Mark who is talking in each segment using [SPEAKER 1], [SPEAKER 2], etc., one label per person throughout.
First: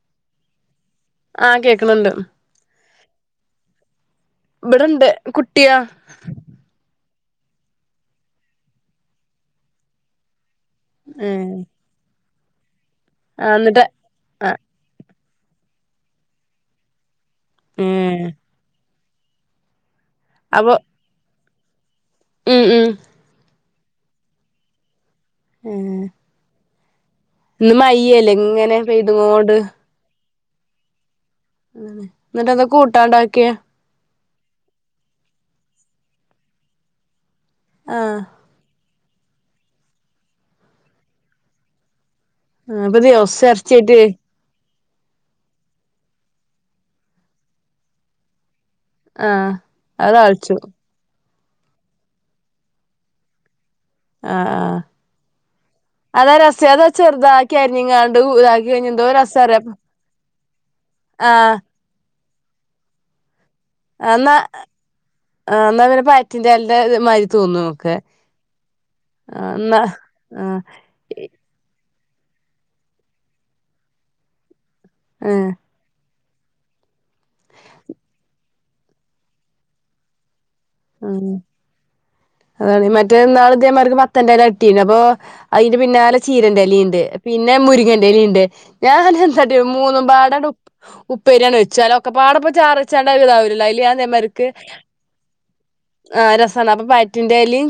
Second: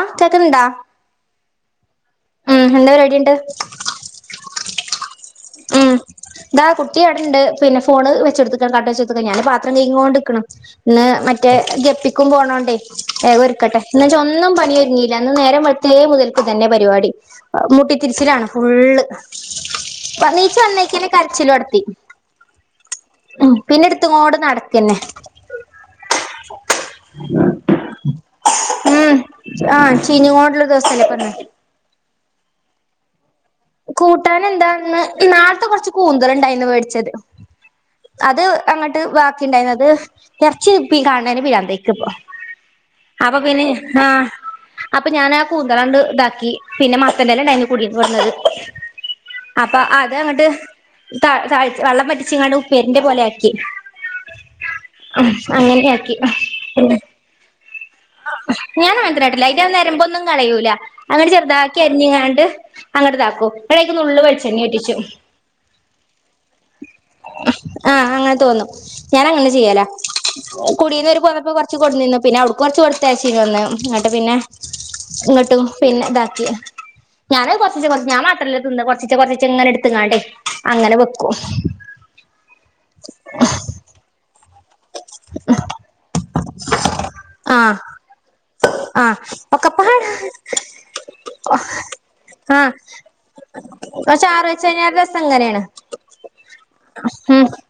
[SPEAKER 1] ആ കേക്കണ്ണ്ടാ
[SPEAKER 2] ആഹ് കേക്കണ്ണ്ട്
[SPEAKER 1] എന്താ പരിപാടി
[SPEAKER 2] ബടൊണ്ട് കുട്ടിയാ
[SPEAKER 1] ഇവിടെണ്ട് പിന്നെ ഫോൺ വെച്ച് കൊടിത്തിക്ക് പാട്ടെച്ചൊടുത്തക്ക ഞാൻ പാത്രം കഴുക്യോണ്ടിരിക്കണ് ന്ന് മറ്റേ ഗപ്പി എക്കും പോണോണ്ടേ വേഗം
[SPEAKER 2] ആ
[SPEAKER 1] ഒരുക്കട്ടെ
[SPEAKER 2] എന്നിട്ട്
[SPEAKER 1] എന്ന് വച്ചാ
[SPEAKER 2] ആ
[SPEAKER 1] ഒന്നും പണിയൊരുങ്ങി അന്ന് നേരം വെളുത്തെ മുതൽക്കു തന്നെ പരിപാടി ഉ മുട്ടിത്തിരിച്ചിലാണ് ഫുള്ള് [unintelligible] ഇപ്പ എണീച്ച്
[SPEAKER 2] അപ്പൊ
[SPEAKER 1] വന്നേക്കല് കരച്ചില് തുട [unintelligible]
[SPEAKER 2] ഉം ഉം
[SPEAKER 1] പിന്നെ എടുത്തങ്ങോട് നടക്കന്നെ
[SPEAKER 2] ഉം ഇന്ന് മയ്യല്ല ഇങ്ങനെ പെയ്ത്ങ്ങോണ്ട്
[SPEAKER 1] [unintelligible] ദിവസത്തി
[SPEAKER 2] ന്നട്ടെന്താ കൂട്ടാണ്ടാക്കിയേ
[SPEAKER 1] കൂട്ടാനന്താന്ന് ന്നാൾത്തെ കൊറച്ച് കൂന്തള്ണ്ടായിന്ന് മേടിച്ചത്
[SPEAKER 2] ആഹ്
[SPEAKER 1] അത് അങ്ങട്ട് ബാക്കി ഉണ്ടായിരുന്നത് എറച്ചി കാണ്ണ പിരാന്താൻകിപ്പം
[SPEAKER 2] ആ പ്പൊ ദിവസറച്ച്യായിട്ട്
[SPEAKER 1] അപ്പൊ ഞാൻ ആ കൂന്തളാണ്ട് ഇതാക്കി പിന്നെ മത്തന്റെല ണ്ടായിന് കുടിന്ന് കൊടുന്നത്
[SPEAKER 2] ആഹ് അത് താളിച്ചു
[SPEAKER 1] ത ത വെള്ളം പറ്റിച്ചി ങ്ങാട്ട് ഉപ്പേരിന്റെ പോലെ ആക്കി
[SPEAKER 2] ആഹ് ആ
[SPEAKER 1] അങ്ങനെയാക്കി
[SPEAKER 2] അതാ രസ്യത ചെറുതാക്കി അരിഞ്ഞിങ്ങാണ്ട് ഇതാക്കി കഴിഞ്ഞ
[SPEAKER 1] ഞാൻ
[SPEAKER 2] എന്തോ
[SPEAKER 1] മത്തിനാട്ടില്ല അറ്റഞൻ
[SPEAKER 2] രസാറിയോ
[SPEAKER 1] നേരമ്പോൊന്നും കളയൂല അങ്ങനെ
[SPEAKER 2] ആഹ്
[SPEAKER 1] ചെറുതാക്കി അരിഞാണ്ട് അങ്ങടത്ക്കും യ്ക്ക് നുള്ള്
[SPEAKER 2] എന്നാ
[SPEAKER 1] വെളിച്ചെണ്ണിം ഒറ്റിച്ചു
[SPEAKER 2] എന്നാ പിന്നെ പാറ്റിന്റെ എലന്റെ മാതിരി തോന്നും ഒക്കെ
[SPEAKER 1] ആഹ് ങ്ങനെ തോന്നും ഞാൻ അങ്ങനെ
[SPEAKER 2] ആ
[SPEAKER 1] ചെയ്യല
[SPEAKER 2] എന്നാ ആഹ്
[SPEAKER 1] കുടീന്ന് പോന്നപ്പൊ കൊറച്ച് കൊഡിന്നീനു പിന്നെ കുറച്ച് കൊടുത്തച്ചി വന്ന് എന്നട്ട് പിന്നെ
[SPEAKER 2] ആഹ്
[SPEAKER 1] ഇങ്ങട്ടും പിന്നെതാക്ക ഞാൻ കൊറച്ച കൊറ ഞാൻ മറ്റല്ല തിന്ന് കൊറച്ച കൊറച്ച ഇങ്ങനെ എടുത്ത്ങ്ങാട്ടെ
[SPEAKER 2] ഉ അത മറ്റേ നാൾ ഇദേമാർക്ക് മത്തന്റെല പിന്ന പ്പൊ അതിന്റെ പിന്നാലെ ചീരന്റെ എ ലി ഉണ്ട് പിന്നെ
[SPEAKER 1] ആഹ്
[SPEAKER 2] മുരിങ്ങൻലി ഉണ്ട് ഞാൻ
[SPEAKER 1] ആഹ്
[SPEAKER 2] എന്താട്ടി
[SPEAKER 1] ഒക്കപ്പാട
[SPEAKER 2] മൂന്നും പാടണ്ട് ഉ് ഉപ്പേരിയാണ് വെച്ച് ഒക്കെ പാടപ്പ
[SPEAKER 1] ആഹ്
[SPEAKER 2] ചാറച്ചാണ്ട ഇതാവലോ അതില് ഞാൻ
[SPEAKER 1] ചാറ്
[SPEAKER 2] നമാർക്ക്
[SPEAKER 1] വെച്ച് കഴിഞ്ഞാ രസം ഇങ്ങനേണ്
[SPEAKER 2] ആ രസമാണ് അപ്പൊ
[SPEAKER 1] ഉം
[SPEAKER 2] പാറ്റിന്റെലും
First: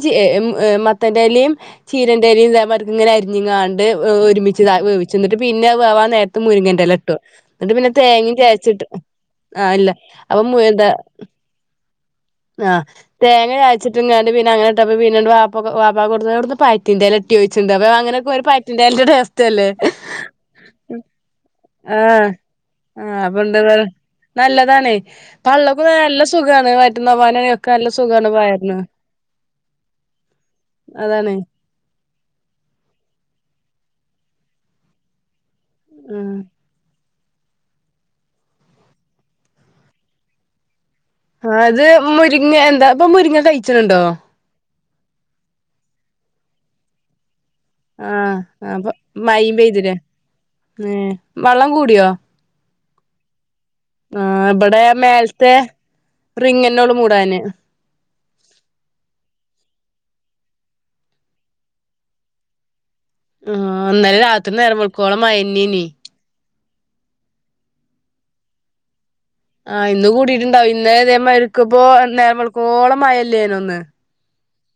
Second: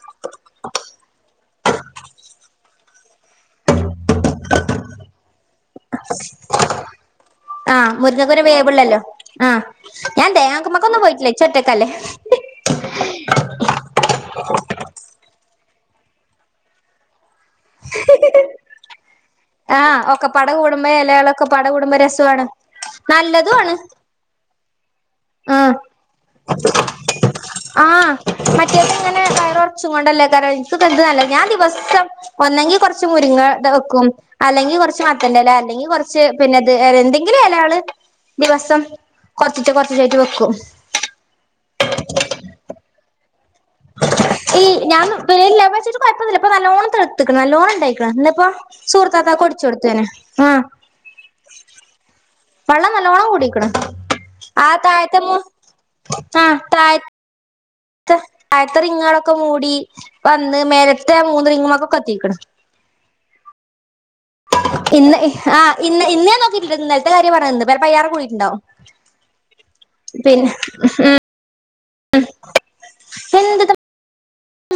[SPEAKER 2] മത്തന്റെലും ചീര [unintelligible] [unintelligible] കുഞ്ഞങ്ങാണ്ട് ഒരുമിച്ച് വേച്ചിട്ട് പിന്നെ പിന്നെ വാവാ നേരത്തെ മുരിങ്ങൻന്റെല്ല ഇട്ടു എന്നിട്ട് പിന്നെ
[SPEAKER 1] ആഹ് മുരിങ്ങക്ക്
[SPEAKER 2] തേങ്ങയും
[SPEAKER 1] പിന്നെ
[SPEAKER 2] ചേച്ചിട്ട്
[SPEAKER 1] വേവുള്ളല്ലോ
[SPEAKER 2] ആഹ് ഇല്ല
[SPEAKER 1] ഞാൻ
[SPEAKER 2] അപ്പൊ എന്താ
[SPEAKER 1] തേങ്ങാക്കുമ്മക്കൊന്നും പോയിട്ടില്ല ഇച്ച് ഒറ്റക്കല്ലേ
[SPEAKER 2] ആ തേങ്ങ ചഴച്ചിട്ട് ഇങ്ങാണ്ട് പിന്നെ അങ്ങനെ ഇട്ട പിന്ന പാ വബാ കൊടുവിടുന്ന് പായത്തില്ല ോിച്ചിണ്ട് അപ്പ അങ്ങനൊക്കെ പാറ്ററ അവസ്ഥല്ലേ
[SPEAKER 1] ആഹ് ഒക്കപ്പാട കൂടുമ്പോ എലകളൊക്കെപ്പാട കൂടുമ്പോ
[SPEAKER 2] ആഹ
[SPEAKER 1] രസു ആണ്
[SPEAKER 2] ആ
[SPEAKER 1] നല്ലതു
[SPEAKER 2] അപ്പൊന്താ
[SPEAKER 1] ആണ്
[SPEAKER 2] പറ നല്ലതണ പള്ളക്കും നല്ല സുഖമാണ് മറ്റുന്ന
[SPEAKER 1] ആ മറ്റേതങ്ങനെ വയർ ഉറച്ചും കൊണ്ടല്ലേകാരം എനിക്കൊക്കെ ഇത് നല്ല
[SPEAKER 2] അതാണ്
[SPEAKER 1] ഞാൻ ദിവസം ഒന്നെങ്കി കുറച്ച് മുരിങ്ങടത് വെക്കും അല്ലെങ്കിൽ കുറച്ച് മത്തന്റെല അല്ലങ്കിൽ കൊറച്ചു
[SPEAKER 2] ആഹ്
[SPEAKER 1] പിന്നെ ത് [unintelligible] [unintelligible] ഇലേല് ദിവസം കൊറചീചെ കൊറച [unintelligible] വെക്കും
[SPEAKER 2] ആ അത് മുരിങ്ങ എന്താ ഇപ്പം മുരിങ്ങ കയ്ച്ചുണുണ്ടോ
[SPEAKER 1] [unintelligible] ഇല്ല ഞൻ വച്ചിട്ട കുഴപ്പൊന്നുല്ല നല്ലോണംതെയുത്ത് നല്ലോണം ഇണ്ടായിക്ക്ണ്
[SPEAKER 2] ആഹ്
[SPEAKER 1] ഇന്നിപ്പോ
[SPEAKER 2] അപ്പൊ
[SPEAKER 1] സൂറത്താത്താക്ക്
[SPEAKER 2] മയിം
[SPEAKER 1] ഒടിച്ചു കൊടുത്തു
[SPEAKER 2] പെയ്തിലേ
[SPEAKER 1] ഞാന് ആ
[SPEAKER 2] ഏഹ് വള്ളം കൂടിയോ
[SPEAKER 1] വെള്ളം നല്ലോണം കൂടിക്കണ്
[SPEAKER 2] ആഹ്
[SPEAKER 1] ആ
[SPEAKER 2] ഇബടെ
[SPEAKER 1] താഴത്തെ മൂ
[SPEAKER 2] മേൽത്തെ
[SPEAKER 1] ആ താഴ
[SPEAKER 2] റിങ്ങന്നൊള്ളു മൂടാന്
[SPEAKER 1] താഴെത്തെ റിങ്ങുകളൊക്കെ മൂടി വന്ന് മേലത്തെ മൂന്ന് റിങ്ങുമൊക്കെ ത്തിക്കുണു
[SPEAKER 2] ആ ഇന്നലെ രാത്രി നേരംവേളുക്കോളം
[SPEAKER 1] ആ
[SPEAKER 2] മഴന്നേന്നു
[SPEAKER 1] ഇന്ന് ഇന്നേ ഇന്നലത്തെ കാര്യം പറയന്ന് ഇന്നിപ്പോ അയിലേറെ കൂടിയിട്ടുണ്ടാവും
[SPEAKER 2] ആ ഇന്ന്
[SPEAKER 1] പിന്നെ
[SPEAKER 2] കൂടിട്ടുണ്ടാവും ഇന്ന ഇതേമാതിരി പോ നേരംവെളുകോളം മഴല്ലെന്നു
[SPEAKER 1] എന്ത്
[SPEAKER 2] ഇന്ന്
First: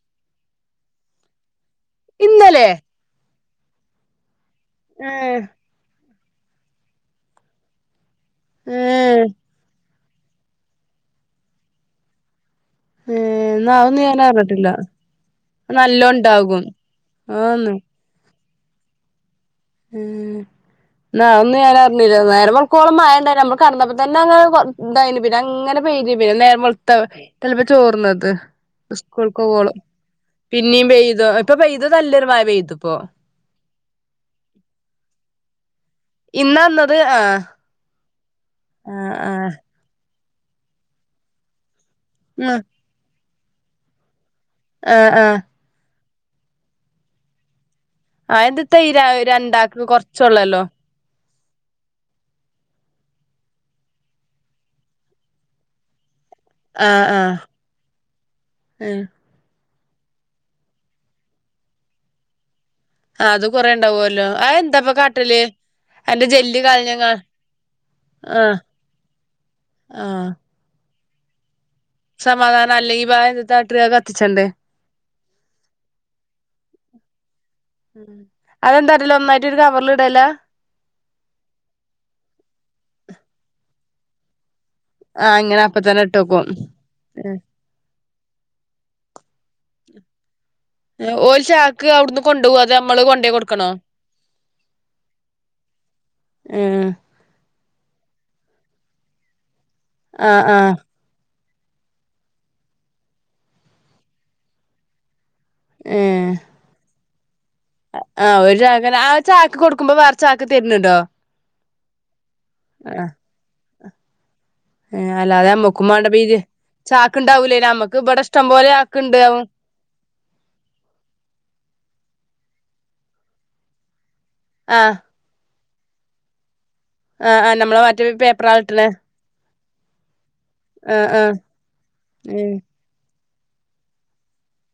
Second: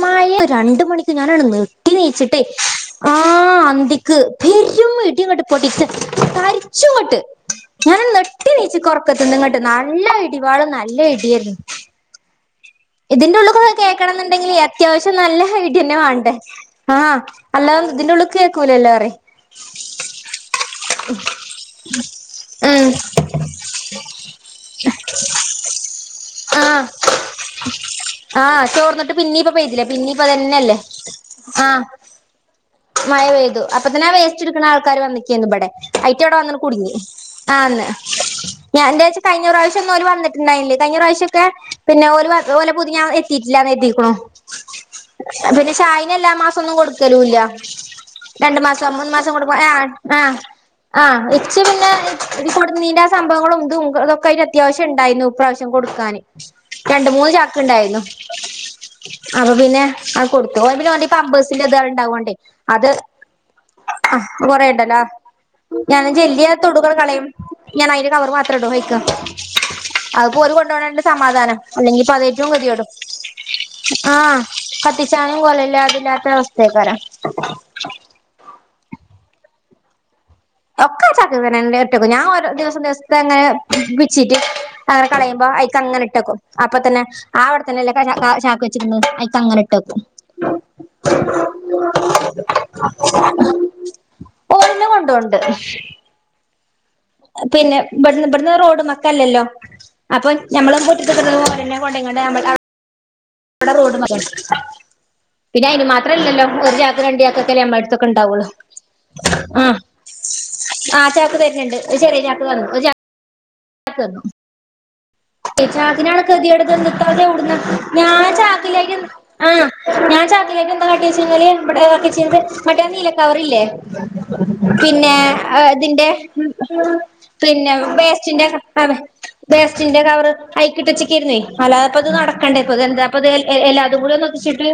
[SPEAKER 1] മഴ രണ്ട് മണിക്ക് ഞാനാണ്ട് നെട് [unintelligible] [unintelligible] യിച്ചിട്ടെ
[SPEAKER 2] ഇന്നലെ
[SPEAKER 1] ആ ആ അന്തിക്ക് പെരും
[SPEAKER 2] ഏഹ്
[SPEAKER 1] ഇടീംങ്ങട്ട് പൊട്ടീട്ട് തരിച്ചങ്ങട്ട് ഞാൻ നെട്ട്
[SPEAKER 2] ഏഹ്
[SPEAKER 1] കുട്ടീച്ചിക്കൊറക്കത്തനിങ്ങട്ട് നാൾ നല്ല ഇടിവാളും നല്ല ഇട്യേനി ഇതിന്റെ
[SPEAKER 2] ഏഹ്
[SPEAKER 1] ഉള്ളക്കൊക്ക
[SPEAKER 2] ന്നാ അതൊന്നും
[SPEAKER 1] കേൾക്കണം
[SPEAKER 2] ഞാൻ
[SPEAKER 1] എന്നുണ്ടെങ്കിൽ
[SPEAKER 2] അറിഞ്ഞിട്ടില്ല
[SPEAKER 1] അത്യാവശ്യം നല്ല ഐടി ന്നെ
[SPEAKER 2] നല്ലോം
[SPEAKER 1] വേണ്ടേ
[SPEAKER 2] ഇണ്ടാകും
[SPEAKER 1] ആഹ അല്ലാത ഇതിന്റെഉള്ളക്ക് കോലല്ലേറ
[SPEAKER 2] ഉം ന്ന അഹൊന്നും ഞാനറ്ഞ്ഞില്ല നേരെ
[SPEAKER 1] ഉം
[SPEAKER 2] വെളുക്കോളാം മയണ്ടായിരുന്നു നമ്മള് കടന്നപ്പോ തന്നെ അങ്ങെനെ തായിരുന്നു ഇതായിന് പിന്നെ പെയ്ത് അങ്ങനെ പിന്നെ നേരം
[SPEAKER 1] ആഹ്
[SPEAKER 2] ബെൾത്തട
[SPEAKER 1] ആഹ് ചോർന്നിട്ട് പിന്നീപ്പ പെയ്തിലെ പിന്നീയിപ്പതന്നെല്ലേ
[SPEAKER 2] പിന്നീം പെയ്തു ഇപ്പൊ
[SPEAKER 1] ആഹ്
[SPEAKER 2] പെയ്തു നല്ലൊരു മഴ പെയ്തുപ്പോ
[SPEAKER 1] മഴ പെയ്തു അപ്പ തന്നെ പെ [unintelligible] ക്ണ ആൾക്കാർ വന്നക്കേന്നു ഇബടെ ഐറ്റവെടെ
[SPEAKER 2] ഇന്നാ
[SPEAKER 1] വന്ന്‌ട്‌ കുടുങ്ങി
[SPEAKER 2] വന്നത് ആഹ്
[SPEAKER 1] ആന്ന് [inaudible] [inaudible] [unintelligible] ഞാ
[SPEAKER 2] ആഹ്
[SPEAKER 1] എന്റൊച്ച കഴിഞ്ഞ
[SPEAKER 2] ആഹ്
[SPEAKER 1] പ്രാവശ്യാന്നും ഓല് വന്നിട്ട് ഇണ്ടായിണ്ട് കഴിഞ്ഞ പ്രാവിശ്യൊക്കെ പിന്നെ [unintelligible]
[SPEAKER 2] ആഹ്
[SPEAKER 1] ഓലെ പുതി ഞാ എത്ത് ഇറ്റ് ലാന്ന് കർ തീ കുണു
[SPEAKER 2] ആഹ് ആഹ്
[SPEAKER 1] എല്ലാ മാസൊന്നും കൊടുക്കലൂല്ല
[SPEAKER 2] ആ
[SPEAKER 1] രണ്ടു
[SPEAKER 2] എന്തത്താ ഈ
[SPEAKER 1] മാസം
[SPEAKER 2] ര
[SPEAKER 1] മൂന്ന് മാസം കൂടുമ്പൊ
[SPEAKER 2] രണ്ടാക്ക്
[SPEAKER 1] ആഹ് ആഹ്
[SPEAKER 2] കൊറച്ചൊള്ളല്ലോ
[SPEAKER 1] ആഹ് ഇച്ച് പിന്നെ ഇത് കൊടു നീന്റെ സംഭവങ്ങളും [unintelligible] തുംഇതൊക്കെതിന് അത്യാവശ്യം ഉണ്ടായിരന്നു ഇപ്രാവശ്യം കൊടുക്കാന്
[SPEAKER 2] ആഹ്
[SPEAKER 1] രണ്ട് മൂന്ന്
[SPEAKER 2] ആഹ്
[SPEAKER 1] ചാക്ക് ഉണ്ടായിന്നു അപ്പൊ പിന്നെ അഹ് കൊടുത്തു പിന്നെ [unintelligible] ഓന്റെ പമ്പേസിന്റെ ഇതാ ഉണ്ടാവോണ്ടേ അത്
[SPEAKER 2] ആ അത് കൊറേ
[SPEAKER 1] ആ
[SPEAKER 2] ഉണ്ടാവുല്ലോ അത് എന്താപ്പ
[SPEAKER 1] കൊറേണ്ടല്ലോ ആ
[SPEAKER 2] കാട്ടല്
[SPEAKER 1] ഞാനാ
[SPEAKER 2] അയിന്റെ
[SPEAKER 1] ജെല്ലി എന
[SPEAKER 2] ജെല്ല് കളഞ്ഞങ്ങ
[SPEAKER 1] തൊടൂക്കാണ്ട്കളയും ഞാൻ അയ്ന്റെ കവറ്
[SPEAKER 2] ആഹ്
[SPEAKER 1] മാത്രം ഇടും അയ്ക്ക്
[SPEAKER 2] ആഹ്
[SPEAKER 1] അഹ്പോല് കൊണ്ടോ ണോ സമാധാനം അല്ലെങ്കി പതയറ്റവും
[SPEAKER 2] സമാധാനം
[SPEAKER 1] കെത്യെടും
[SPEAKER 2] അല്ലെങ്കി ഇപ്പ എന്തത്താ കാട്ടല് അത്
[SPEAKER 1] ആഹ്
[SPEAKER 2] കത്തിച്ചണ്ടേ
[SPEAKER 1] കത്തിച്ചാനും കൊലല്ലാതില്ലാത്ത അവസ്ഥേക്കാരം
[SPEAKER 2] അതെന്താരില്ല ഒന്നായിട്ട് ഒരു കവറിൽ ഇടല
[SPEAKER 1] ഒക്കെ ചാക്ക് കണെ [unintelligible] ഇടക്കും ഞാൻ ദിവസം ദിവസത്തെ അങ്ങനെ വിച്ചിട്ട് അത്
[SPEAKER 2] ആ
[SPEAKER 1] കളയുമ്പോ
[SPEAKER 2] ഇങ്ങനെ അപ്പ തന്നെ
[SPEAKER 1] ഐക്കങ്ങനെ ഇട്ടക്കും
[SPEAKER 2] ഇട്ടോക്കും
[SPEAKER 1] അപ്പൊ തന്നെ ആ ഉടെ തന്നെല്ല ചാക്ക് വെച് [unintelligible] ക്ക്ങ് അയ്ക്ങ്ങനെ ഇട്ടക്കും
[SPEAKER 2] ഓൽ ചാക്ക് അവിടുന്ന് കൊണ്ടോവ അതോ നമ്മള് കൊണ്ടയ് കൊടുക്കണോ
[SPEAKER 1] ഓരന്നെ കൊണ്ടോണ്ട്
[SPEAKER 2] ഏ
[SPEAKER 1] പിന്നെ ഇവിടുന്ന് ഇവിടുന്ന് റോഡും മൊക്കെ അല്ലല്ലോ അപ്പൊ
[SPEAKER 2] ആഹ് ആഹ്
[SPEAKER 1] ഞമ്മള കൂട്ടിട്ട്ക്കോ പിെ കൊണ്ടങ്ങ ഇവിടെ റോഡ് പററ പിന്നെ അതിന
[SPEAKER 2] ഏഹ്
[SPEAKER 1] മാത്രമല്ലോ [unintelligible] ചക്കക്ക അമ്മ അടുത്തൊക്കെ
[SPEAKER 2] ആ
[SPEAKER 1] ഉണ്ടാവുള്ളു
[SPEAKER 2] ഒരു ചാക്കന്നെ ആ ചാക്ക്
[SPEAKER 1] ആ
[SPEAKER 2] കൊടുക്കുമ്പോ വേറെ ചാക്ക് തരുന്നുണ്ടോ
[SPEAKER 1] ആ് ചക്ക് തരരുന്നുണ്ട് ചെറ ചക്ക് തന്നു
[SPEAKER 2] ആഹ്
[SPEAKER 1] ക്കുന്നു
[SPEAKER 2] ഏഹ് അല്ലാതെ നമ്മക്കും മാണ്ട പീ
[SPEAKER 1] ചാക്കിനാണ് കൃതിയുടെത്താതെ
[SPEAKER 2] ചാക്ക്ണ്ടാവൂലേ
[SPEAKER 1] ടുന്നത്
[SPEAKER 2] നമ്മക്ക് ഇബടെ
[SPEAKER 1] ഞാൻ
[SPEAKER 2] ഇഷ്ടം പോലെ
[SPEAKER 1] ചാക്കിലേക്ക്
[SPEAKER 2] ചാക്ക്ണ്ടാവും
[SPEAKER 1] ആ ഞാൻ ചാക്കിലേക്ക് എാ കാട്ടി വെച്ചാല് ഇവിടെ വക്ക ചെയത് മറ്റേന്നീലക്കെ അവർല്ലേ
[SPEAKER 2] ആഹ്
[SPEAKER 1] പിന്നെ ആ അതിന്റെ
[SPEAKER 2] ആഹ് ആഹ്
[SPEAKER 1] പിന്നെ
[SPEAKER 2] നമ്മളെ മറ്റേ
[SPEAKER 1] ബേസ്റ്റിന്റെ [unintelligible]
[SPEAKER 2] പേപ്പറാള്ട്ട്ണെ
[SPEAKER 1] പിന്നെ കബറ
[SPEAKER 2] ആഹ് ആഹ്
[SPEAKER 1] കൈക്കിട്ട്െച്ചക്കായിരുന്നേ അല്ലാത അപ്പ അത്
[SPEAKER 2] ഏഹ്
[SPEAKER 1] നടക്കണ്ടേ ഇപ്പ അെന്താ അപ്പത് എല്ലാ അതും കൂടി ഒക്കിച്ചിട്ട്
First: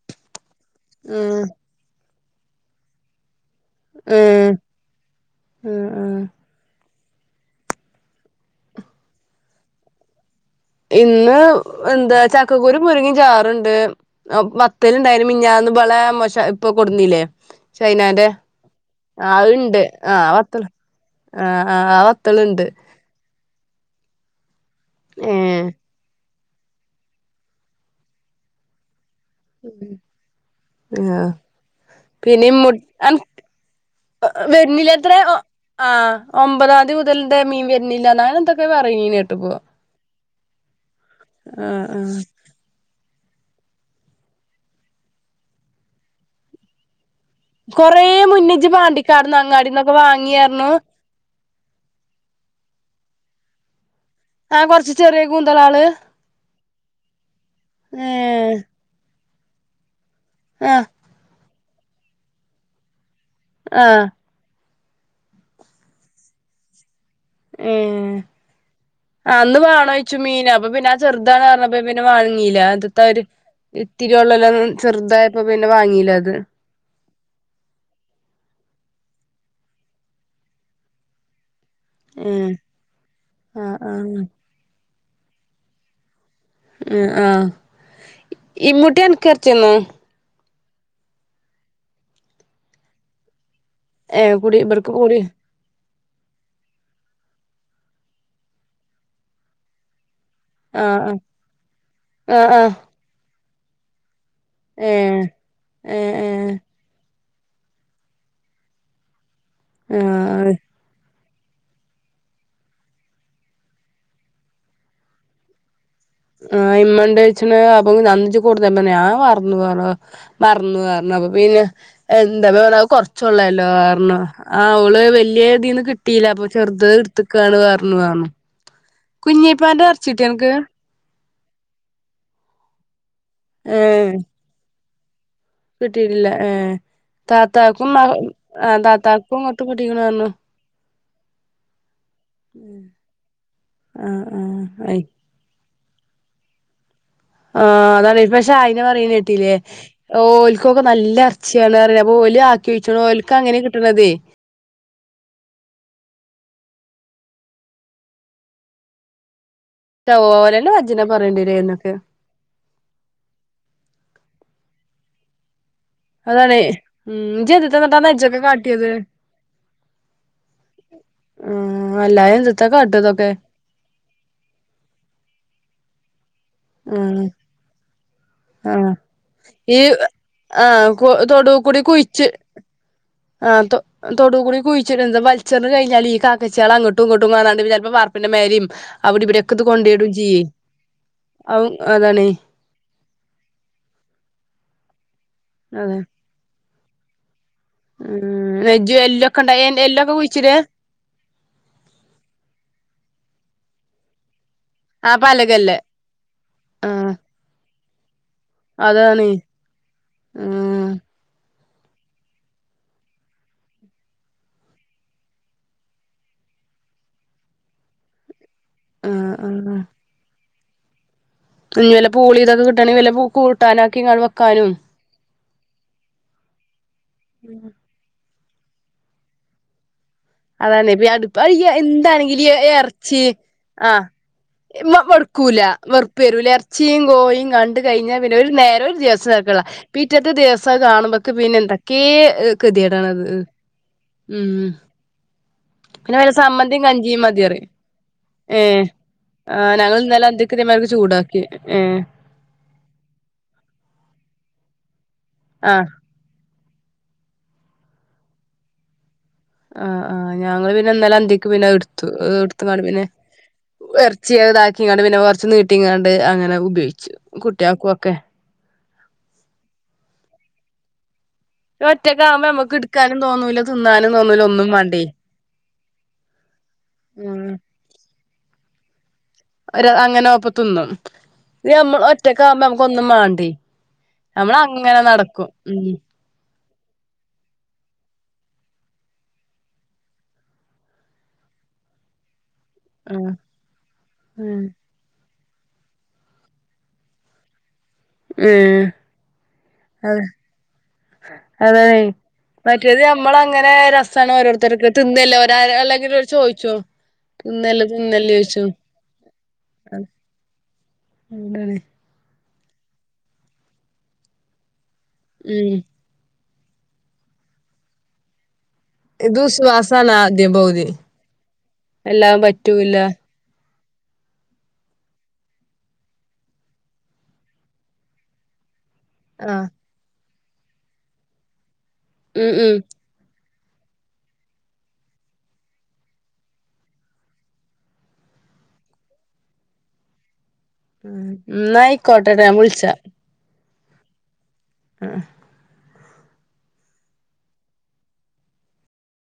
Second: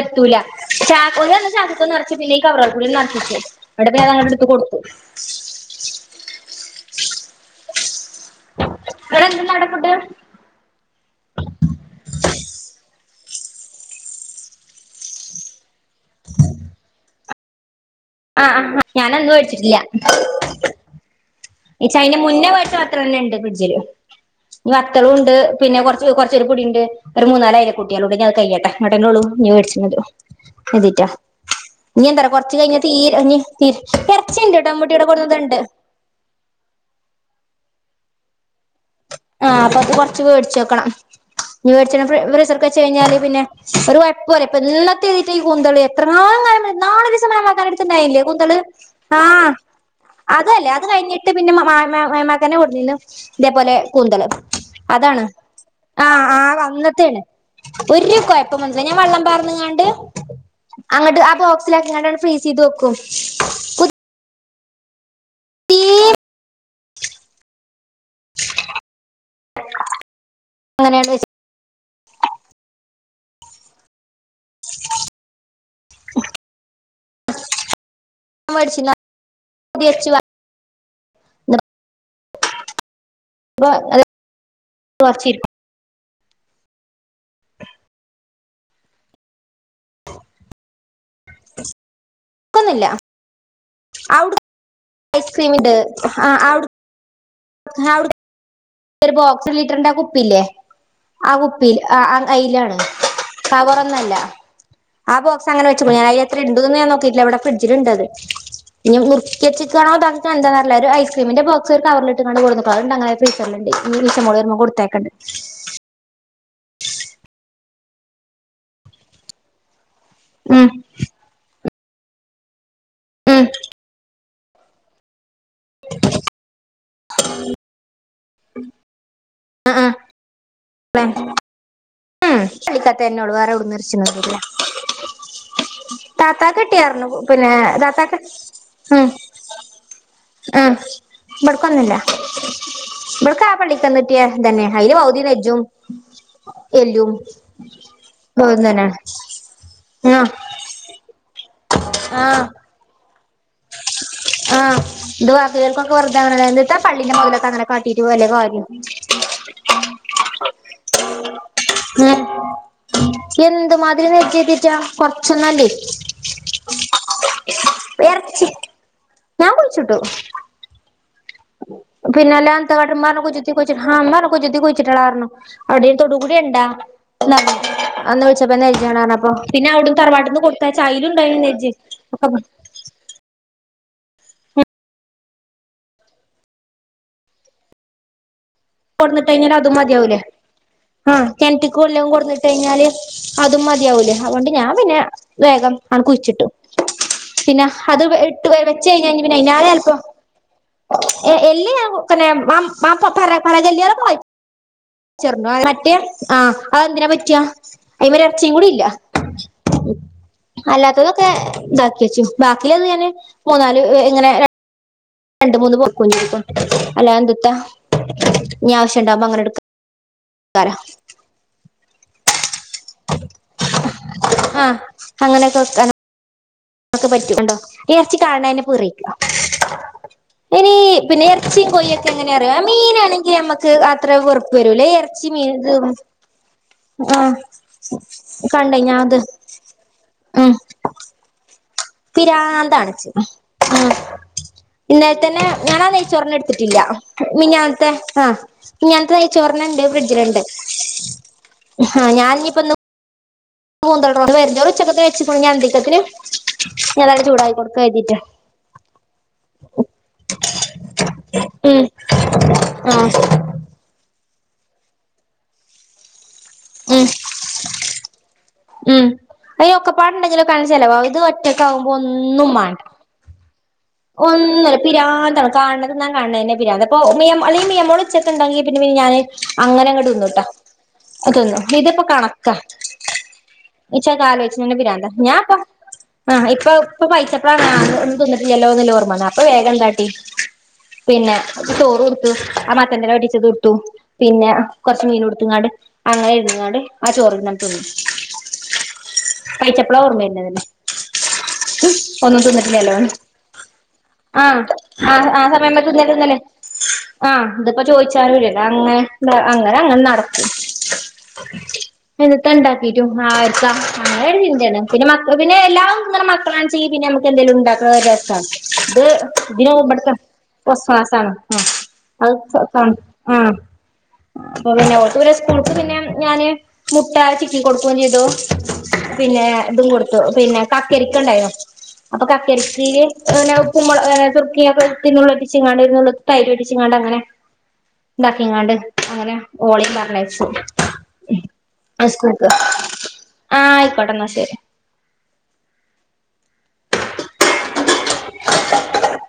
[SPEAKER 1] എത്തൂല ചാക്ക്
[SPEAKER 2] ആഹ്
[SPEAKER 1] ചാാക്കക്കക്ക ഇതിനികവറോടുകൂടെ നക്കിച്ച് അവിടത്തെയേതാണ്ട്
[SPEAKER 2] ഏഹ്
[SPEAKER 1] എടുത്തുകൊടുത്തു
[SPEAKER 2] ആഹ് ആഹ്
[SPEAKER 1] [inaudible]
[SPEAKER 2] ഇന്ന്, എന്താ ചക്കക്കുരു മുരുങ്ങക്കാചാറുണ്ട്. വത്തലും തൈരും മിനിഞ്ഞാന്ന്‌ പോലെ മോശ, ഇപ്പൊ കൊടുത്തീല്ലേ
[SPEAKER 1] ആ.. ആഹ്.. ആ ഞാനതൊന്നും കഴിച്ചിട്ടില്ല.
[SPEAKER 2] ആഹ് വത്തല് ആഹ് ആഹ് ആ വത്തള്ണ്ട്
[SPEAKER 1] എനിച്ചതിന്‌മുന്നേമേടിച്ച വത്തലുണ്ടായിരുന്നു ഫ്രിഡ്ജില് വത്തലുണ്ട്
[SPEAKER 2] ഏഹ്
[SPEAKER 1] പിന്നെ കുറച്ച്, കൊറ ഒരു പൊടിയുണ്ട്. ഒരു മൂന്നാല് അയലകുട്ടികളുണ്ട്. ഇനിയത് കഴിയട്ടെ എന്നിട്ടേയുള്ളൂ നീ മേടിച്ചുനോക്കിയോ എന്തേ
[SPEAKER 2] ആഹ് പിന്നിം മു അൻ ഒൻപതാം തീയതിമുതൽ മീൻ വരുന്നിലാന്ന് തന്നെ പറഞ്ഞെ
[SPEAKER 1] ആ... അപ്പൊ കൊറച്ച്, കൊറച്ച് മേടിച്ചു വെക്കണം.
[SPEAKER 2] ആഹ്
[SPEAKER 1] മീൻമേടിച്ച
[SPEAKER 2] ആഹ്
[SPEAKER 1] ഫ്രീസറിൽ വെച്ചു കഴിഞ്ഞാല് [inaudible]
[SPEAKER 2] കൊറേ
[SPEAKER 1] മേമാക്കാന്റെട്ത്ത്ണ്ടായില്ലേ കൂന്തള്
[SPEAKER 2] മുന്നേന്നു പാണ്ടിക്കാടിന്ന്
[SPEAKER 1] ആഹ്
[SPEAKER 2] അങ്ങാടീന്നൊക്കെ വാങ്ങിയായിരുന്നു.
[SPEAKER 1] അതല്ലേ അത് കഴിഞ്ഞിട്ട് പിന്നെ മാ.. മാ.. മകന്റെ കൊച്ചിനുമിതേപോലെ കുന്തള്,
[SPEAKER 2] ആഹ് കൊറച്ച് ചെറിയ
[SPEAKER 1] അതാണ്
[SPEAKER 2] കൂന്തളാള്
[SPEAKER 1] അ.. അ.. ആ
[SPEAKER 2] ഏഹ്
[SPEAKER 1] എങ്ങാണ്ട്
[SPEAKER 2] ആഹ്
[SPEAKER 1] അങ്ങോട്ട് ആ ബോ ക്സിലാക്കിയാണ്ട് തന്നെ ഫ്രീസ് ചെയ്തുവെക്കും
[SPEAKER 2] ആ ഏ അന്നു വാണോയ്ച്ചു മീന് അപ്പൊ പിന്നെ അത്
[SPEAKER 1] അങ്ങനെയാണ് വെച്ച്
[SPEAKER 2] ചെറുതാണെന്നുപറഞ്ഞപ്പോ പിന്നെവാങ്ങീല അത് ഇതൊരു ഇത്തിരിയുള്ളല്ലോ ചെറുതായപ്പോ പിന്നെ വാങ്ങീല്ലായത്.
[SPEAKER 1] [unintelligible]
[SPEAKER 2] ഏ.. അ.. ആ..
[SPEAKER 1] ഒർച്ചിരിക്കും
[SPEAKER 2] മ് അ ഇമ്മൂട്ടി അൻക് എർച്ചി തന്നോ
[SPEAKER 1] ഇക്കൊന്നുല്ല
[SPEAKER 2] ഏ കുടി ബർ
[SPEAKER 1] ഐസ്ക്രീമിണ്ട് അ ഔട് ഔട ഒരു ബോക്സ് ‌ലിറ്ററിന്റെ കുപ് കുപ്പിയില്ലേ
[SPEAKER 2] ആഹ്
[SPEAKER 1] ആ കുപ്പി അ അ അയി
[SPEAKER 2] ആഹ് ആഹ്
[SPEAKER 1] ലാണ് കവറൊന്നല്ല ആ
[SPEAKER 2] ഏഹ്
[SPEAKER 1] ബോക്സ് അങ്ങനെവെച്ച്ക്ക്ണ് അയ്ലെത്ര
[SPEAKER 2] ഏഹ്
[SPEAKER 1] ഉണ്ട്ന്ന ഞാൻ നോക്കിട്ടില്ല ഇവിടെ ഫ്രിഡ്ജിലുണ്ടത് ഇനി നു
[SPEAKER 2] ഏഹ് ആഹ്
[SPEAKER 1] [unintelligible] ഒരു ഐസ് സിമ്മിന്റെ ബോക്സ് ഒരുകവർല്ട്ട്ക്കാണ്ട് കൊട്ന്നുക്കുണ് അത് ണ്ട് [unintelligible]
[SPEAKER 2] ആ ഇമ്മണ്ട് ചോയ്ച്ചണ്‌ അപ്പാ അന്ന് ജ് കൊട്ന്നു പ്പം ഞാൻ മർ ന്നു പറഞ്
[SPEAKER 1] ഉം
[SPEAKER 2] മർന്നു അർഞ്ഞു അപ്പൊ പിന്നെ എന്ത മേ ന
[SPEAKER 1] ഉം
[SPEAKER 2] കൊറച്ചള്ളല്ലോ ആർണം ആ ഓള് വല്യ തീന്ന് കിട്ടീല പ്പോ ചെറ ഇത് ട്ത്തക്കാണ് പർന്നു ർന്നു
[SPEAKER 1] ആ
[SPEAKER 2] കുഞ്ഞിപ്പാന്റെ
[SPEAKER 1] ആ
[SPEAKER 2] എർച്ചിട്ടിയോ അൻക്ക്
[SPEAKER 1] [unintelligible] ഉ പള്ളിക്കതെന്നള്ളൂ വേറൊട്ന്നും
[SPEAKER 2] ഏഹ്
[SPEAKER 1] എർച്ചിയൊന്നും കിട്ടീല [inaudible]
[SPEAKER 2] കിട്ടിട്ടില്ല
[SPEAKER 1] താത്താക്ക്
[SPEAKER 2] ഏഹ്
[SPEAKER 1] കെിട്ടിയർരുന്നു പിന്നെ
[SPEAKER 2] താത്താക്കും മക
[SPEAKER 1] താത്താക്ക്
[SPEAKER 2] ആഹ്
[SPEAKER 1] ഉം
[SPEAKER 2] താത്താക്കും ഇങ്ങട്ടും കിട്ടിക്ക്ണ് പറഞ്ഞു
[SPEAKER 1] ഉം ഇവിടക്കൊന്നില്ല ഇവിടക്ക് ആ പള്ളിക്ക്ന്ന കിട്ടിയ
[SPEAKER 2] ആഹ് ആഹ്
[SPEAKER 1] തന്നെ അതില്
[SPEAKER 2] അയ്
[SPEAKER 1] പൗതി നെജും എല്ലും
[SPEAKER 2] ആ അതാണ് പക്ഷെ
[SPEAKER 1] വേഗം
[SPEAKER 2] അയിനെ
[SPEAKER 1] തന്നെയാണ്
[SPEAKER 2] പറീന്ന് കെട്ടീല്ലേ
[SPEAKER 1] ആഹ്
[SPEAKER 2] ഓൽക്കൊക്കെ നല്ല ച്ചില്ലപറഞ്ഞ് അപ്പൊല്
[SPEAKER 1] ആഹ്
[SPEAKER 2] ആക്കി അയച്ച് നോൽ ക്കെ അങ്ങനെ കിട്ടണതേ
[SPEAKER 1] ആഹ് ഇത് ബാക്കി ള്ളിൽക്കൊക്കെ വെറുതെ അങ്ങനെിട്ടാ പള്ളിന്റെ മുതലൊക്കെ അങ്ങനെ കാട്ടീട്ട് വല്ലേ കാര്യം
[SPEAKER 2] ചവവലല്ല വജിനെ പറയേണ്ടിരും അയ്നെക്കെ [inaudible]
[SPEAKER 1] ഉം കൊറച്നല്ലേ
[SPEAKER 2] അതാണ ഉം ന്തുട്ടാ നച്ചൊക്കെ
[SPEAKER 1] എറച്ചി
[SPEAKER 2] കാട്ടിയത്
[SPEAKER 1] ഞാൻ കുഴിച്ചുട്ടു
[SPEAKER 2] ആഹ് അല്ലാതെ
[SPEAKER 1] പിന്നെ
[SPEAKER 2] എന്തുട്ടാ
[SPEAKER 1] അല്ലാത്താട്ട
[SPEAKER 2] കാട്ടാ
[SPEAKER 1] മ്മറഞ്ഞ്
[SPEAKER 2] ഇതൊക്കെ
[SPEAKER 1] കുജ്ജി ത്തി കൊയിിച്ചിട്ട് ചുത്തി കൊഴിച്ചിട്ടളാറഞ്ഞു അടിയ തൊട കൂടെണ്ടാ
[SPEAKER 2] ആഹ്
[SPEAKER 1] എന്ന അന്ന് ചെിച്ചപ്പ
[SPEAKER 2] ആഹ്
[SPEAKER 1] നജണ അപ്പ പിന്നെ
[SPEAKER 2] ഈ
[SPEAKER 1] അവിട തറവാട്ടന്ന് കൊടുതയച്ച
[SPEAKER 2] ആഹ് കൊ
[SPEAKER 1] അതിലുണ്ടായിരുന്നു നജ്
[SPEAKER 2] ആ തൊടുകൂടി കുഴിച്ചിട്ടന്ത വൽച്ചെറിഞ്ഞ് കഴഞ്ഞാ ഈ കാക്കച്ചയാൾ അങ്ങോട്ടും ഇങ്ങട്ടും കാണ്ട്പ്പപ്പോ പർപ്പിന്റെ മേലും
[SPEAKER 1] കൊട്ന്നിട്ട് കഴിഞ്ഞാല് അതും മതിയാവൂലേ ആ
[SPEAKER 2] അവും
[SPEAKER 1] കെൻറ്റ്ക്ക് കൊല്ലം
[SPEAKER 2] അതാണേ
[SPEAKER 1] കൊട്ന്നിട്ട് കഴിഞ്ഞാല് അതും മതിയാവൂലേ അതുകണ്ട് ഞാൻ പിന്നെ വേഗം
[SPEAKER 2] അതെ
[SPEAKER 1] ആണ് കുഴിച്ചിട്ടു [unintelligible] പിന്നെ അത് ഇട്ട്
[SPEAKER 2] ഉം
[SPEAKER 1] വെച്ച
[SPEAKER 2] വെജ്
[SPEAKER 1] കഴിഞ്ഞ കഴ പിന്നെ
[SPEAKER 2] എല്ലൊക്കെ ഉണ്ടായി
[SPEAKER 1] അാല അല്പ്പ
[SPEAKER 2] എല്ലൊക്കെ കുഴിച്ചിട
[SPEAKER 1] എല്ലന്നെ മാ മാപ്പ പറ പരാജല്ലിയറ കു
[SPEAKER 2] ആ പലകല്ലേ
[SPEAKER 1] മറ്റേ ആ
[SPEAKER 2] ആ
[SPEAKER 1] അതെന്തിനാ പറ്റാ അയമല് ച്ചി കൂടി ഇല്ല
[SPEAKER 2] അതാണ് ആ
[SPEAKER 1] അല്ലാത്തതൊക്കെ ഇതാക്കി വച്ചു ബാക്കിലന്ന് ഞാാന് മൂന്നാല് എങ്ങനെ രണ്ട് മൂന്ന് പോക്കുംപ്പ അല്ലാ എതുട്ടാ
[SPEAKER 2] ആ
[SPEAKER 1] ആവശ്യുണ്ടാവുമ്പോ അങ്ങനെടു
[SPEAKER 2] ആ
[SPEAKER 1] [unintelligible]
[SPEAKER 2] ഇഞ്ഞിവല്ല പോളിതൊക്കെ കി കട്ടാണ വല്ല കൂട്ടാനൊക്കി ങ്ങാണ്ട് വെക്കാനും
[SPEAKER 1] ആഹ് അങ്ങനെയൊക്കെ വെക്കാനും ഒക്കെ പറ്റും ണ്ടോ ഈ ഇറച്ചി കാണാന [unintelligible]
[SPEAKER 2] അതന്നെ അപ്പ എന്താണെങ്കിലും
[SPEAKER 1] അറിയോ
[SPEAKER 2] ഇറച്ചി
[SPEAKER 1] മീനാണെങ്കിൽ നമ്മക്ക്
[SPEAKER 2] ആ
[SPEAKER 1] അത്ര വെറുപ്പ് വരൂല ഇറച്ചി മീൻ
[SPEAKER 2] വെറുക്കൂല
[SPEAKER 1] ഇത്
[SPEAKER 2] വെറുപ്പ് വരൂല ഇറച്ചിയും
[SPEAKER 1] ആഹ്
[SPEAKER 2] കോയി കണ്ട് കഴിഞ്ഞാ പിന്നെ ഒരു
[SPEAKER 1] കണ്ട
[SPEAKER 2] നേരം ഒരു
[SPEAKER 1] ഞാൻ അത്
[SPEAKER 2] ദിവസം തരക്കടിള്ള പിറ്റത്തെ ദിവസം കാണുമ്പോക്ക് പിന്നെ എന്ത
[SPEAKER 1] പിരാന്താണ്ച്ച് ആ
[SPEAKER 2] ഉം
[SPEAKER 1] ഇന്നലെത്തന്നെ ഞാനാ
[SPEAKER 2] പിന്നെ വല്ല
[SPEAKER 1] നെയ്ച്ചോറൊന്ന് എടുത്തിട്ടില്ല
[SPEAKER 2] സമ്മന്തിയും കഞ്ചിയും മതി പറയും
[SPEAKER 1] മിനിങ്ങാന്നത്തെ ആഹ്
[SPEAKER 2] ഏ
[SPEAKER 1] മിനിങ്ങാത്തെ
[SPEAKER 2] ആ
[SPEAKER 1] നെയ്ച്ചോറിനെന്റെ
[SPEAKER 2] ഞങ്ങൾ ഇന്നലെ
[SPEAKER 1] ഫ്രിഡ്ജിലുണ്ട്
[SPEAKER 2] അന്തിക്ക് ഇതേമാതിരി ചൂടാക്കി ഏ
[SPEAKER 1] ആ ഞാൻ ഇനി ഇപ്പൊന്താ മൂന്തോണ്ട് വെറും ചോറ് ഉച്ചക്കത്തെ [unintelligible]
[SPEAKER 2] ആഹ്
[SPEAKER 1] ഞാനങ്ങട് ചൂടായി കൊടുക്ക എഴതീട്ട്
[SPEAKER 2] ആഹ് ആഹ് ഞങ്ങള് പിന്നെന്നലെ അന്തിക്ക് പിന്നെ
[SPEAKER 1] ഉം
[SPEAKER 2] അതെടുത്തു എടുത്തുന്നാണ്
[SPEAKER 1] ആ
[SPEAKER 2] പിന്നെ എറ ച്ച് താക്കിങ്ങണ്ട് പിന്നെ കൊറച്ചു നീട്ടി ങ്ങാണ്ട് അങ്ങനെ
[SPEAKER 1] ഉം
[SPEAKER 2] ഉപയോഗിച്ച് കുട്ടിയാക്കുവൊക്കെ
[SPEAKER 1] ഉം അയോക്കെ പാടുണ്ടെങ്കിലും കാണിച്ചല്ലേ വ ഇത്
[SPEAKER 2] വിടെ
[SPEAKER 1] ഒറ്റക്കാവുമ്പോ
[SPEAKER 2] ഒറ്റക്കാവുമ്പോ നമ്മുക്ക് എടുക്കാനും തോന്നൂലത്
[SPEAKER 1] ഒന്നല്ലെ പിരാന്താണ് കാണത് ഞാൻ കാണെന്നെ പിരാന്ത് അപ്പ [unintelligible]
[SPEAKER 2] ഉം
[SPEAKER 1] അല്ലെ മിയമോള് ഉച്ചക്കെണ്ടെങ്കി ലും ഞാന്
[SPEAKER 2] ഒരു
[SPEAKER 1] അങ്ങനങ്ങട്
[SPEAKER 2] അങ്ങനെ
[SPEAKER 1] തിന്നുട്ടോ
[SPEAKER 2] ഒപ്പത്തിന്നും
[SPEAKER 1] തിന്നും
[SPEAKER 2] ഇത്
[SPEAKER 1] ഇതിപ്പോ
[SPEAKER 2] നമ്മള്
[SPEAKER 1] കണക്കാ
[SPEAKER 2] ഒറ്റക്കാവുമ്പോ നമുക്കൊന്നും മേണ്ടേയ്
[SPEAKER 1] ഇച്ചൊക്കെ ആലോചിച്ച്ണന്നെ
[SPEAKER 2] നമ്മളങ്ങനെ
[SPEAKER 1] പിരാന്താ
[SPEAKER 2] നടക്കും
[SPEAKER 1] ഞാൻപ്പ
[SPEAKER 2] ഉം
[SPEAKER 1] ആ ഇപ്പൊ ഇപ്പൊ വായിച്ചപ്പ ആഹ് ഒന്നും തിന്ന ട്ടില്ലല്ലോന്നുള്ള ഓർമ്മ വന്നേ അപ്പൊ വേഗം എന്താട്ടി പിന്നെ ചോറ് കൊടുത്തു ആ മത്തൻ
[SPEAKER 2] ആഹ്
[SPEAKER 1] വടിച്ചത്ടുത്തു പിന്നെ
[SPEAKER 2] ഉം
[SPEAKER 1] കുറച്ച് മീൻ ഉടു ട്ടിങ്ങാട് അങ്ങനെ ഇരുന്നങ്ങാട് ആ ചോറി ഞാൻ തിന്നു.
[SPEAKER 2] ഉം
[SPEAKER 1] കഴിച്ചപ്പളാ
[SPEAKER 2] അത്
[SPEAKER 1] ഓർമ്മ വരുന്നത്
[SPEAKER 2] അതെ മറ്റിയത് നമ്ളെ
[SPEAKER 1] ആ ആ ആ
[SPEAKER 2] ഒരാ
[SPEAKER 1] സമയക്ക ഇന്നല
[SPEAKER 2] അല്ലെങ്കിൽ
[SPEAKER 1] ഇന്നല്ലെ
[SPEAKER 2] ചോദിച്ചോ
[SPEAKER 1] ആ ഇതിപ്പോ
[SPEAKER 2] തിന്നല്ലേ തിന്നല്ലേ
[SPEAKER 1] ചോയിച്ചാലുംല്ല
[SPEAKER 2] ചോദിച്ചും
[SPEAKER 1] അങ്ങെ അങ്ങനെ അങ്ങനെ നടക്കും.
[SPEAKER 2] അവിടാണ്
[SPEAKER 1] ത്തണ്ടാക്കിട്ടും ആർക്കാ അങ്ങനൊരു ചിന്തേണ്. പിന്നെ മക്ക പിന്നെ
[SPEAKER 2] ഉം
[SPEAKER 1] എല്ലാം തിന്നണ മക്ക് പ്ലാൻ ചെയ് പിന്ന നമുക്ക്‌ എന്തേലും ഉണ്ടാക്ക വിചാരി [unintelligible] ഇത്
[SPEAKER 2] ഇത് വിശ്വാസാണ്
[SPEAKER 1] ഇവിടത്തെ
[SPEAKER 2] ആദ്യം പകുതി
[SPEAKER 1] ഓസ്വാസ് ആണ്
[SPEAKER 2] എല്ലാം
[SPEAKER 1] ആ
[SPEAKER 2] പറ്റൂല
[SPEAKER 1] ആ അപ്പോ പിന്നെ ഓർക്ക്‌ സ്‌കൂൾട്ട് പിന്നെ ഞാന് മുട്ട ചിക്കി കൊടുക്കേം ചെയ്തു, പിന്നെ
[SPEAKER 2] ആഹ്
[SPEAKER 1] ഇതും കൊടുത്തു. പിന്നെ കക്കരിക്കണ്ടായോ അപ്പ
[SPEAKER 2] ഉം ഉം
[SPEAKER 1] കക്കരിക്കെ ങ്ങനെ ഉപ്പുമു ഏ തുറക്കിയൊക്കെ [unintelligible] ഉറ്റിച്ചങ്ങാണ്ട് ഇ തൈര് ഉറ്റിച്ചങ്ങാണ്ട് അങ്ങനെ ഇണ്ടാക്കിങ്ങാണ്ട് അങ്ങനെ ഓളെ പറഞ്ഞച്ചു.
[SPEAKER 2] ന്നായിക്കോട്ടേട ഞാൻ വിളിച്ചാ.
[SPEAKER 1] ആ ആയിക്കോട്ടെ ന്നാ ശെരി.
[SPEAKER 2] ആ